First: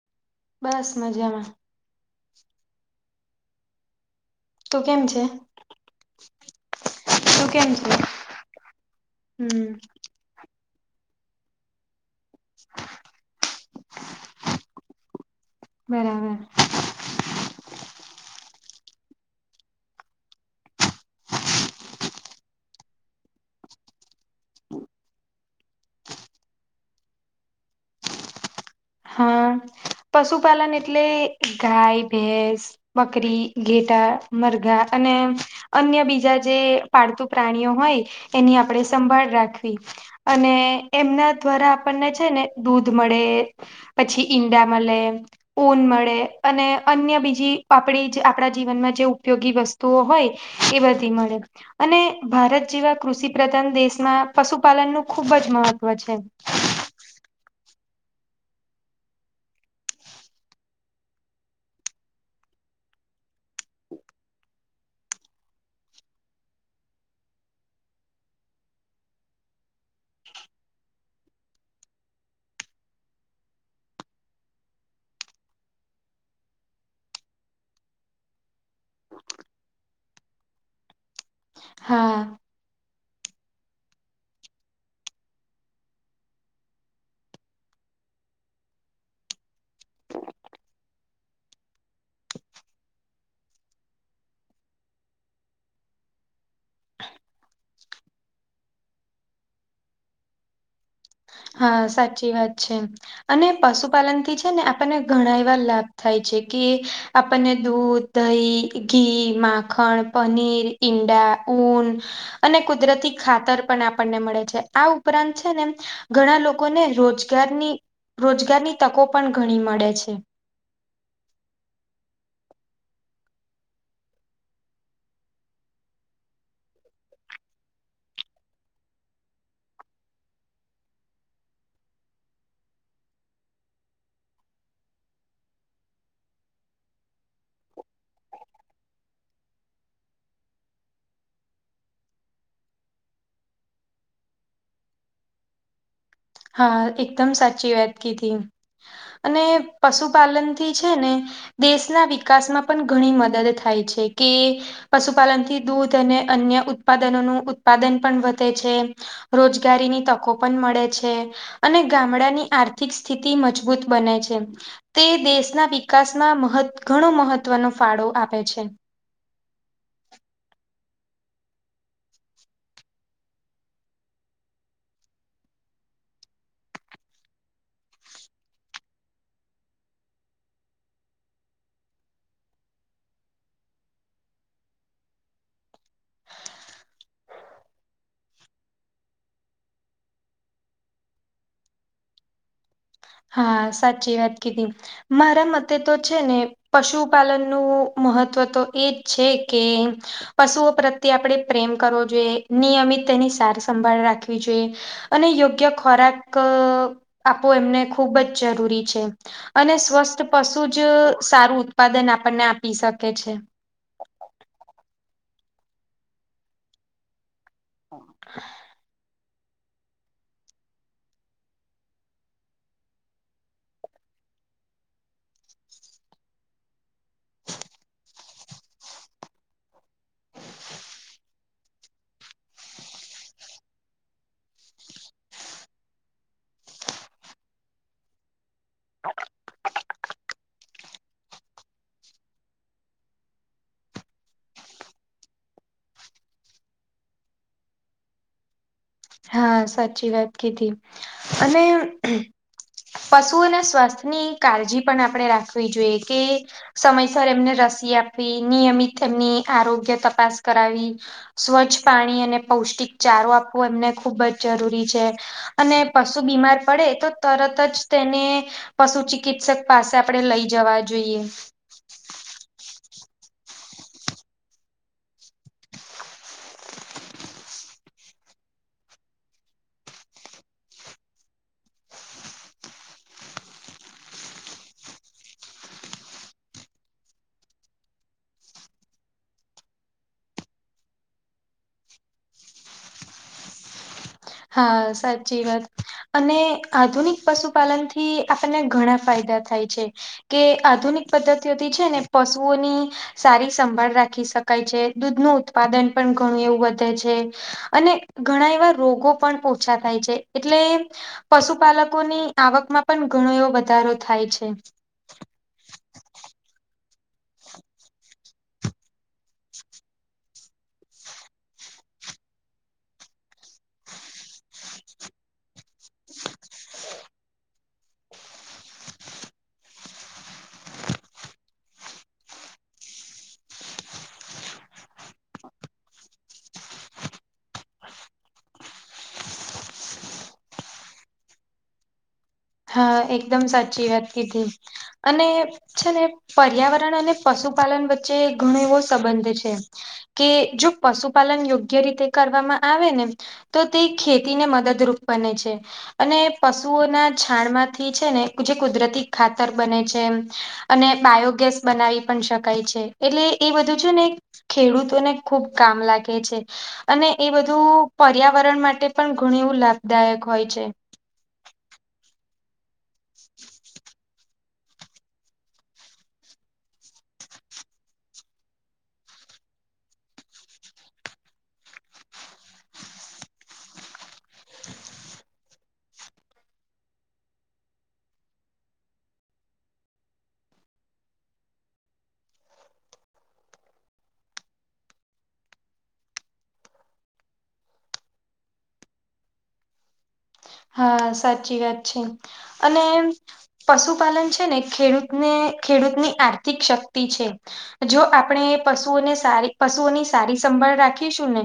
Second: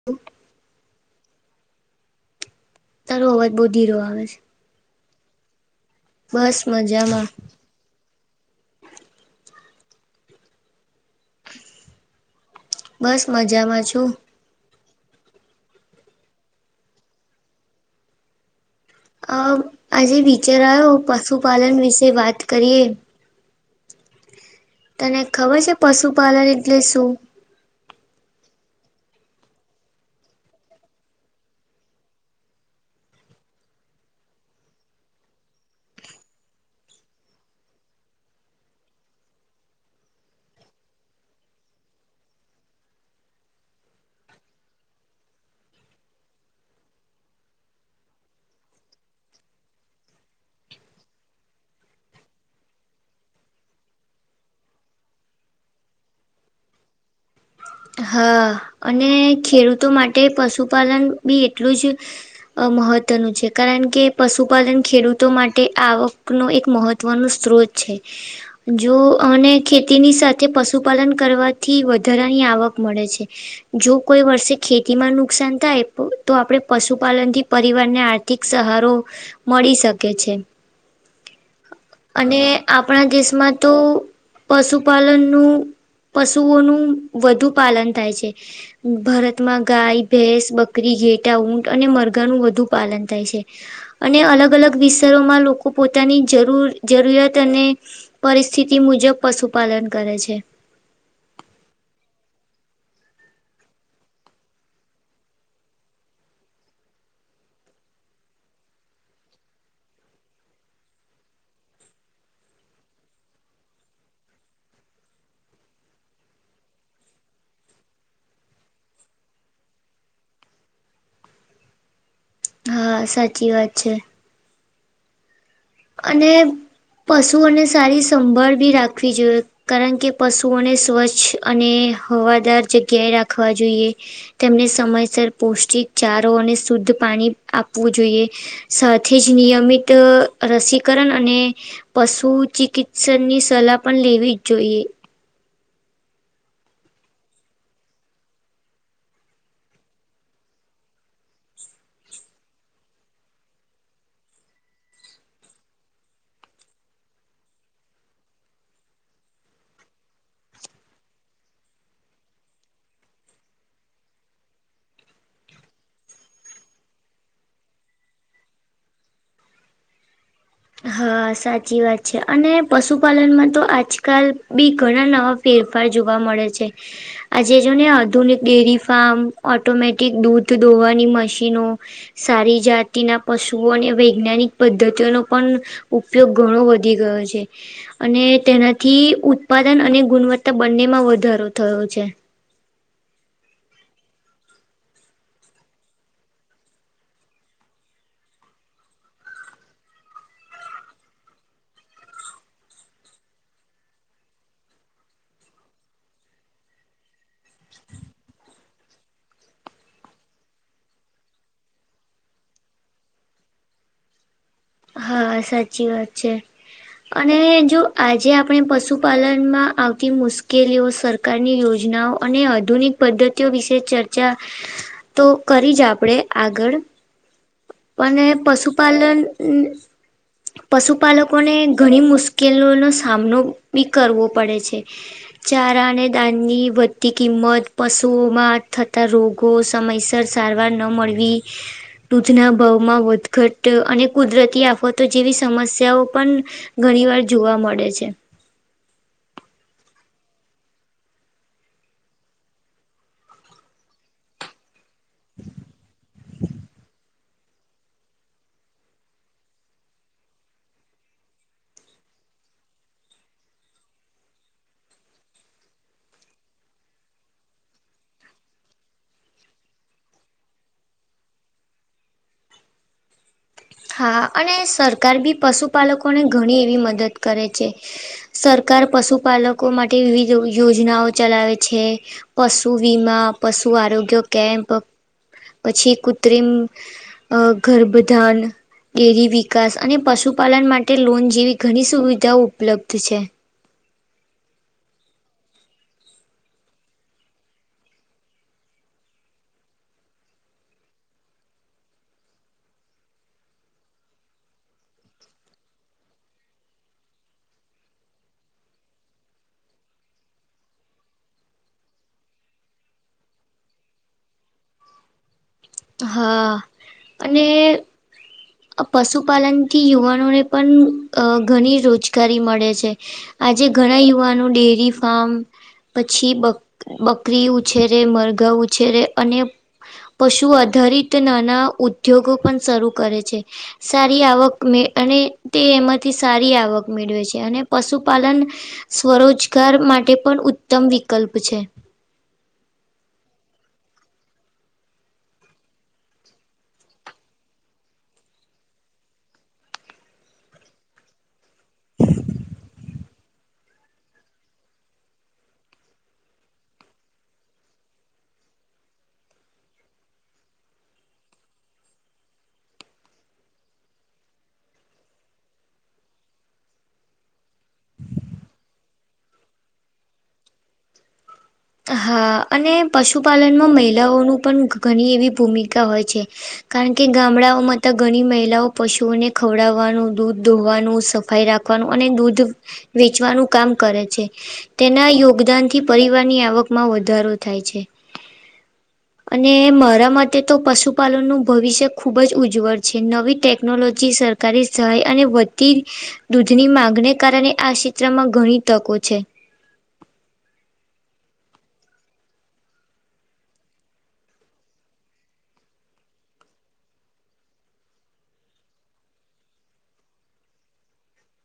[inaudible] બસ મજામાં. તારો અવાજ બહુ ધીરો આવે છે. તું કેમ છે બસ મજામાં તું કેમ છે? હમ. [inaudible] બસ મજામાં છું. બરાબર. આજે વિચારો પશુપાલન વિશે વાત કરીએ તને ખબર છે, પશુપાલન એટલે શું? હા પશુપાલન એટલે ગાય, ભેસ બકરી, ઘેટા, મરઘા અને અન્ય બીજા જે પાળતું પ્રાણીઓ હોય એની આપણે સંભાળ રાખવી. અને એમના દ્વારા આપણને છે, ને દૂધ મળે. પછી ઈંડા મલે. ઊન મળે અને અન્ય બીજી આપણી જે આપણા જીવનમાં જે ઉપયોગી વસ્તુઓ હોય. ઇ બધી મળે. અને ભારત જેવા કૃષિ પ્રધાન દેશમાં પશુપાલનનું ખૂબ જ મહત્વ છે. હા અને ખેડૂતો માટે પશુપાલન બી એટલું જ. અ મહત્ત્વનું છે, કારણ કે પશુપાલન ખેડૂતો માટે આવકનો એક મહત્ત્વનો સ્ત્રોત. છે. જો અને ખેતીની સાથે પશુપાલન કરવાથી વધારાની આવક મળે છે. જો કોઈ વર્ષે ખેતી માં નુકસાન થાય તો આપણેે પશુપાલન થી પરિવારને આ આર્થીક સહારો મળી શકે છે. [unintelligible] અને. આપણા દેશમાં તો પશુપાલનનું પશુઓનું વધુ પાલન થાય છે. ભારતમાં ગાય, ભેંસ, બકરી, ઘેટા, ઊંટ અને મરઘાનું વધુ પાલન થાય છે. અને અલગ અલગ વિસ્તારોમાં લોકો પોતાની જરૂર જરૂરિયાત અને પરિસ્થિતિ મુજબ પશુપાલન કરે છે. હા સાચી વાત છે. અને પશુપાલનથી છે, ને આપણને ઘણા એવા લાભ થાય છે, કે આપણને દૂધ દહી, ઘી, માખણ, પનીર, ઈંડા, ઊન. અને કુદરતી ખાતર પણ આપણને મળે છે, આ ઉપરાંત છે ને. ઘણા લોકોને રોજગારની રોજગારની તકો પણ ઘણી મળે છે. હા સાચી વાત છે. અને પશુને સારી સંભાળ બી રાખવી જોઈએ. કારણ કે પશુઓને સ્વચ્છ અને હવાદાર જગ્યાએ રાખવા જોઈએ. તેમને સમયસર પૌષ્ટિક ચારો અને શુદ્ધ પાણી આપવું જોઈએ. સાથે જ નિયમિત. રસીકરણ અને પશુ ચિકિત્સન ની સલાહ પણ લેવી જ જોઈએ. હા એકદમ સાચી વાત કીધી અને પશુપાલન થી છે, ને. દેશના વિકાસમાં પણ ઘણી મદદ થાય છે, કિ. પશુપાલનથી દૂધ અને અન્ય ઉત્પાદનોનું ઉત્પાદન પણ વધે છે. રોજગારીની તકો પણ મળે છે. અને ગામડાની આર્થિક સ્થિતિ મજબૂત બને છે. તે દેશના વિકાસમાં મહ ઘણો મહત્વનો ફાળો આપે છે. હા સાચી વાત છે, અને પશુપાલનમાં તો આજકાલ બી ઘણા નવા ફેરફાર જોવા મળે છે. આજે જો ને આધુનિક ડેરી ફાર્મ ઓટોમેટિક દૂધ ધોવાની મશીનો સારી જાતિના પશુઓને વૈજ્ઞાનિક પદ્ધતિઓનો પણ ઉપયોગ ઘણો વધી ગયો છે. અને તેનાથી ઉત્પાદન અને ગુણવત્તા બંને માં વધારો થયો છે. હા સાચી વાત કીધી મારા મતે તો છે, ને પશુપાલનનું મહત્ત્વ તો એજ છે, કે. પશુઓ પ્રત્યે આપણે પ્રેમ કરવો જોઈએ નિયમિત તેની સાર સંંભાળ રાખવી જોઈએ. અને યોગ્ય ખોરાક આપવો એમને ખૂબ જ જરૂરી છે. અને સ્વસ્થ પશુ જ સારું ઉત્પાદન આપણને આપી શકે છે. હા સાચી વાત છે. અને જો આજે આપણે પશુપાલન માં આવતી મુશ મુશકેલીઓ સરકારની યોજનાઓ અને આધુનિક પદ્ધતિઓ વિશે ચર્ચા તો કરી જ આપડે આગળ અને પશુપાલન પશુપાલકોને ઘણી મુશ્કેલીનો સામનો બી કરવો પડે છે. ચારા અને દાનની વધતી કિંમત પશુઓમાં થતાં રોગો સમયસર સારવાર ન મળવી. દૂધના ભાવમાં વધઘટ અને કુદરતી આફતો જેવી સમસ્યાઓ પણ ઘણી વાર જોવા મળે છે. હા સાચી વાત કીધી અને પશુઓના સ્વાસ્થ્યની કાળજી પણ આપણે રાખવી જોઈએ કે સમય એમને રસી આપવી, નિયમિત એમની આરોગ્ય તપાસ કરાવી. સ્વચ્છ પાણી અને પૌષ્ટિક ચારો આપવો એમને ખુબ જ જરૂરી છે. અને પશુ બીમાર પડે તો તરત જ તેને પશુ ચિકિત્સક પાસે આપણેે લઈ જવા જોઈએ. હા અને સરકાર બી પશુપાલકોને ઘણી એવી મદદ કરે છે. સરકાર પશુપાલકો માટે વિવિધ યોજનાઓ ચલાવે છે. પશુ વીમા, પશુ આરોગ્ય કેમ્પ. પછી કૃત્રિમ ગર્ભધાન. ડેરી વિકાસ અને પશુપાલન માટે લોન જેવી ઘણી સુવિધાઓ ઉપલબ્ધ છે. હા સાચી વાત. અને આધુનિક પશુપાલન થી આપણને ઘણા ફાયદા થાય છે. કે આધુનિક પદ્ધતિઓથી છે ને પશુઓની સારી સંભાળ રાખી શકાય છે, દૂધ ન ઉત્પાદન પણ ઘણું એવું વધે છે. અને ઘણા એવા રોગો પણ પોછા થાય છે એટલે પશુપાલકોની આવકમાં પણ ઘણો એવો વધારો થાય છે. હા અને પશુપાલનથી યુવાનોને પણ ઘણી રોજગારી મળે છે. આજે ઘણા યુવાનો ડેરી ફાર્મ પછી બ બકરી ઉછેરે મરઘા ઉછેરે અને પશુ આધારિત નાના ઉદ્યોગો પણ શરૂ કરે છે. સારી આવક મે અને તે એમાંથી સારી આવક મેળવે છે અને પશુપાલન સ્વરોજગાર માટે પણ ઉત્તમ વિકલ્પ છે. હા એકદમ સાચી વાત કીધી અને છે ને પર્યાવરણ અને પશુપાલન વચ્ચે ઘણો એવો સંબંધ છે. કે જો પશુપાલન યોગ્ય રીતે કરવામાં આવે ને તો તે ખેતીને મદદરૂપ બને છે અને પશુઓના છાણ માંથી છે ને જે કુદરતી ખાતર બને છે. અને બાયોગેસ બનાવી પણ શકાય છે એટલે એ બધું છે ને ખેડૂતોને ખુબ કામ લાગે છે. અને એ બધું પર્યાવરણ માટે પણ ઘણ એવું લાભદાયક હોય છે. હા અને પશુપાલનમાં મહિલાઓનું પણ ઘણી એવી ભૂમિકા હોય છે. કારણ કે ગામડાઓમાંતા ઘણી મહિલાઓ પશુઓને ખવડાવવાનું, દૂધ ધોવાનું, સફાઈ રાખ અને દૂધ વેચવાનું કામ કરે છે. તેના યોગદાન થી પરિવારની આવકમાં વધારો થાય છે. [inaudible] અને મારા માટે તો પશુપાલનનું ભવિષ્ય ખુબ જ ઉજ્જવળ છે નવી ટેકનોલોજી સર ધણી સહાય અને વધતી દૂધની માંગને કારણે આ ક્ષેત્રમાં ઘણી તકો છે. હા સાચી વાત છે, અને એમ. પશુપાલન છે, ને ખેડૂતને ખેડૂતની આર્થિક શક્તિ છે. જો આપણે પશુઓને સારી પશુઓની સારી સંભાળ રાખીશું, ને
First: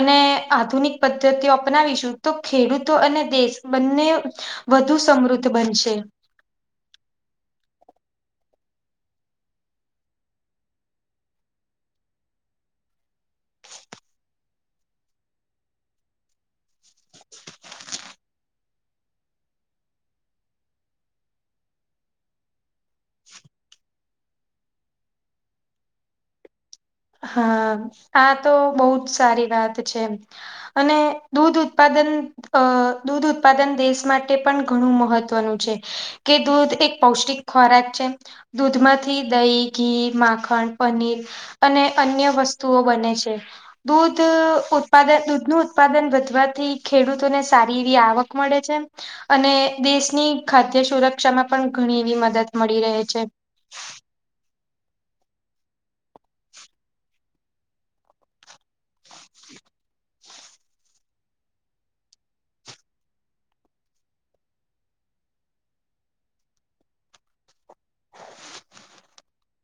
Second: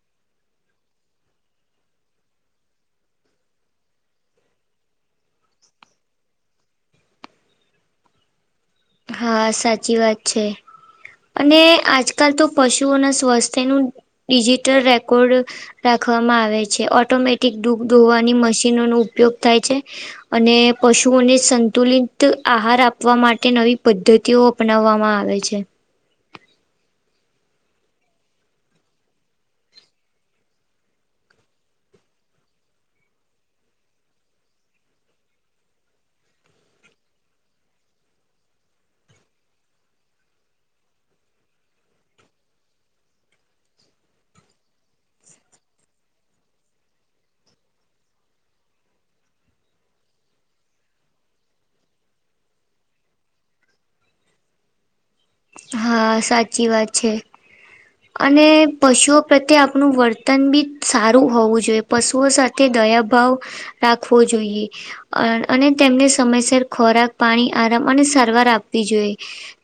અને આધુનિક પદ્ધતિઓ અપનાવીશું, તો ખેડૂતો અને. દેશ બંને વધુ સમૃદ્ધ બનશે. હા સાચી વાત છે. અને આજકાલ તો પશુઓના સ્વાસ્થ્ય નું ડિજિટલ રેકોર્ડ રાખવામાં આવે છે, ઓટોમેટિક ડૂધ ધોવાની મશીનોનો ઉપયોગ થાય છે. અને પશુઓને સંતુલિત આહાર આપવા માટે નવી પદ્ધતિઓ અપનાવવામાં આવે છે, હા આ તો બહુ જ સારી વાત છે. એમ અને દૂધ ઉત્પાદન અ દૂધ ઉત્પાદન દેશ માટે પણ ઘણું મહત્વનું છે, કે દૂધ એક પૌષ્ટિક ખોરાક છે, દૂધમાંથી દહીં, ઘી, માખણ, પનીર. અને અન્ય વસ્તુઓ બને છે. દૂધ ઉત્પાદન દૂધનું ઉત્પાદન વધવાથી ખેડૂતોને સારી એવી આવક મળે છે. અને દેશની ખાદ્ય સુરક્ષામાં પણ ઘણી એવી મદદ મળી રહે છે, હા સાચી વાત છે, [inaudible] અને પશુઓ પ્રત્યે આપણું વર્તન બી સારું હોવું જોઈએ, પશુઓ સાથે દયાભાવ રાખવો જોઈએ‌ અને તેમને સમયસર ખોરાક, પાણી આરામ અને સારવાર આપવી જોઈએ‌.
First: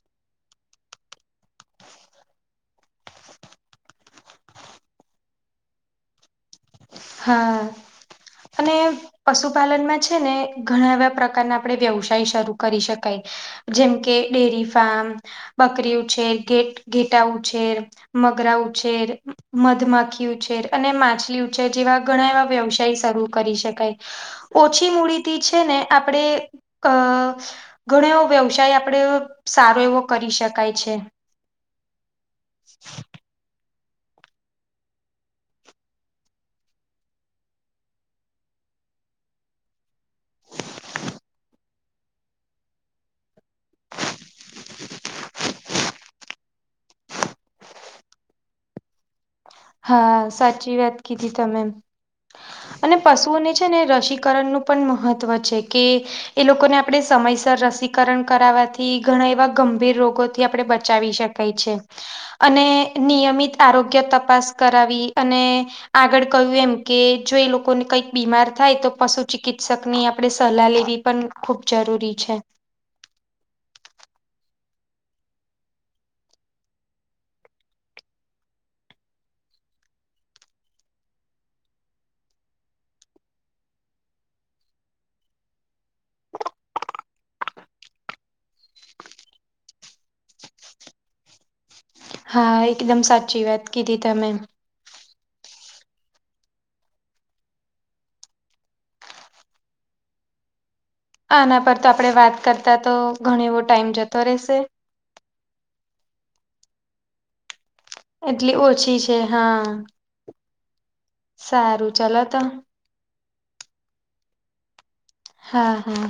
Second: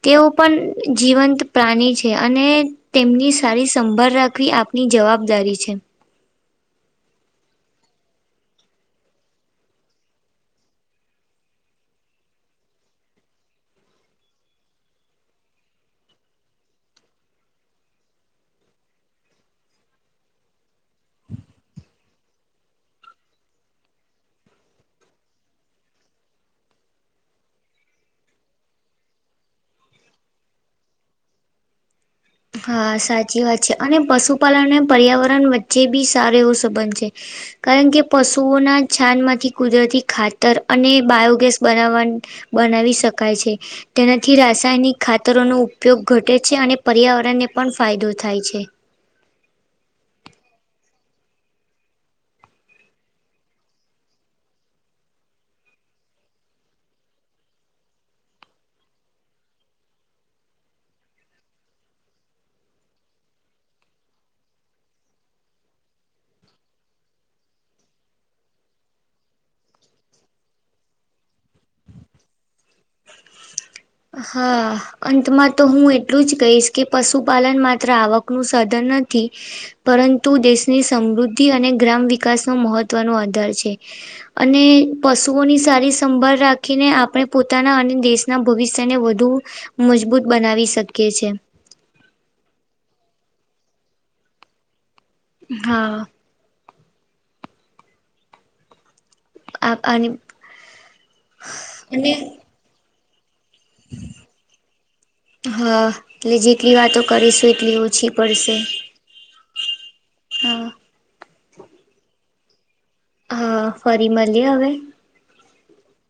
તેઓ પણ જીવંત પ્રાણી છે, અને તેમની સારી સંભાળ રાખવી આપની જવાબદારી છે, હા, અને પશુપાલનમાં છે, ને ઘણા એવા પ્રકારના આપણે વ્યવસાય શરૂ કરી શકાય. જેમ કે ડેરી ફાર્મ, બકરી ઉછેર, ઘેટાં ઉછેર. મગરા ઉછેર, મધમાખી ઉછેર, અને માછલી ઉછેર. જેવા ઘણા એવા વ્યવસાય શરૂ કરી શકાય. ઓછી મૂડીથી છે, ને આપણે અ ઘણો એવો વ્યવસાય આપડે સારો એવો કરી શકાય છે. હા સાચી વાત છે, અને પશુપાલનને પર્યાવરણ વચ્ચે બી સારો એવો સંબંધ છે. કારણ કે, પશુઓના છાણમાંથી કુદરતી ખાતર અને બાયોગેસ બનાવવાની બનાવી શકાય છે, તેનાથી રાસાયણિક ખાતરોનો ઉપયોગ ઘટે છે, અને પર્યાવરણ આપણને પણ ફાયદો થાય છે, હા સાચી વાત કીધી તમે, અને પશુઓને છે, ને રસીકરણનું પણ મહત્વ છે, કે એ લોકોને આપણેે સમયસર રસીકરણ કરાવવાથી ઘણા એવા ગંભીર રોગોથી આપણે બચાવી શકીએ, અને નિયમિત આરોગ્ય તપાસ કરાવી, અને આગળ કહ્યું એમકે જોએ લોકોને કંઈક બીમાર થાય તો પશુ ચિકિત્સકની આપણે સલાહ લેવી. પણ ખૂબ જરૂરી છે, હા, અંતમાં તો હું એટલું જ કહીશ કે પશુપાલન માત્ર આવક નું સધન નથી. પરંતુ દેશની સમૃદ્ધિ અને ગ્રામ વિકાસનો મહત્વનો આધાર છે. અને પશુઓની સારી સંભાળ રાખીને આપણે પોતાના અને દેશના ભવિષ્ય તેને વધુ મજબૂત બનાવી શકીએ છીએ. હા, એકદમ સાચી વાત કીધી તમે. હા, આ અને, આના પર તો અને આપડે વાત કરતા તો ઘણો એવો ટાઈમ જતો રહેશે હા એટલે જેટલી વાતો કરીશું એટલી ઓછી પડશે. એટલી ઓછી છે હા હા સારું ચાલ ત હા ફરી મળીએ હવે હા હા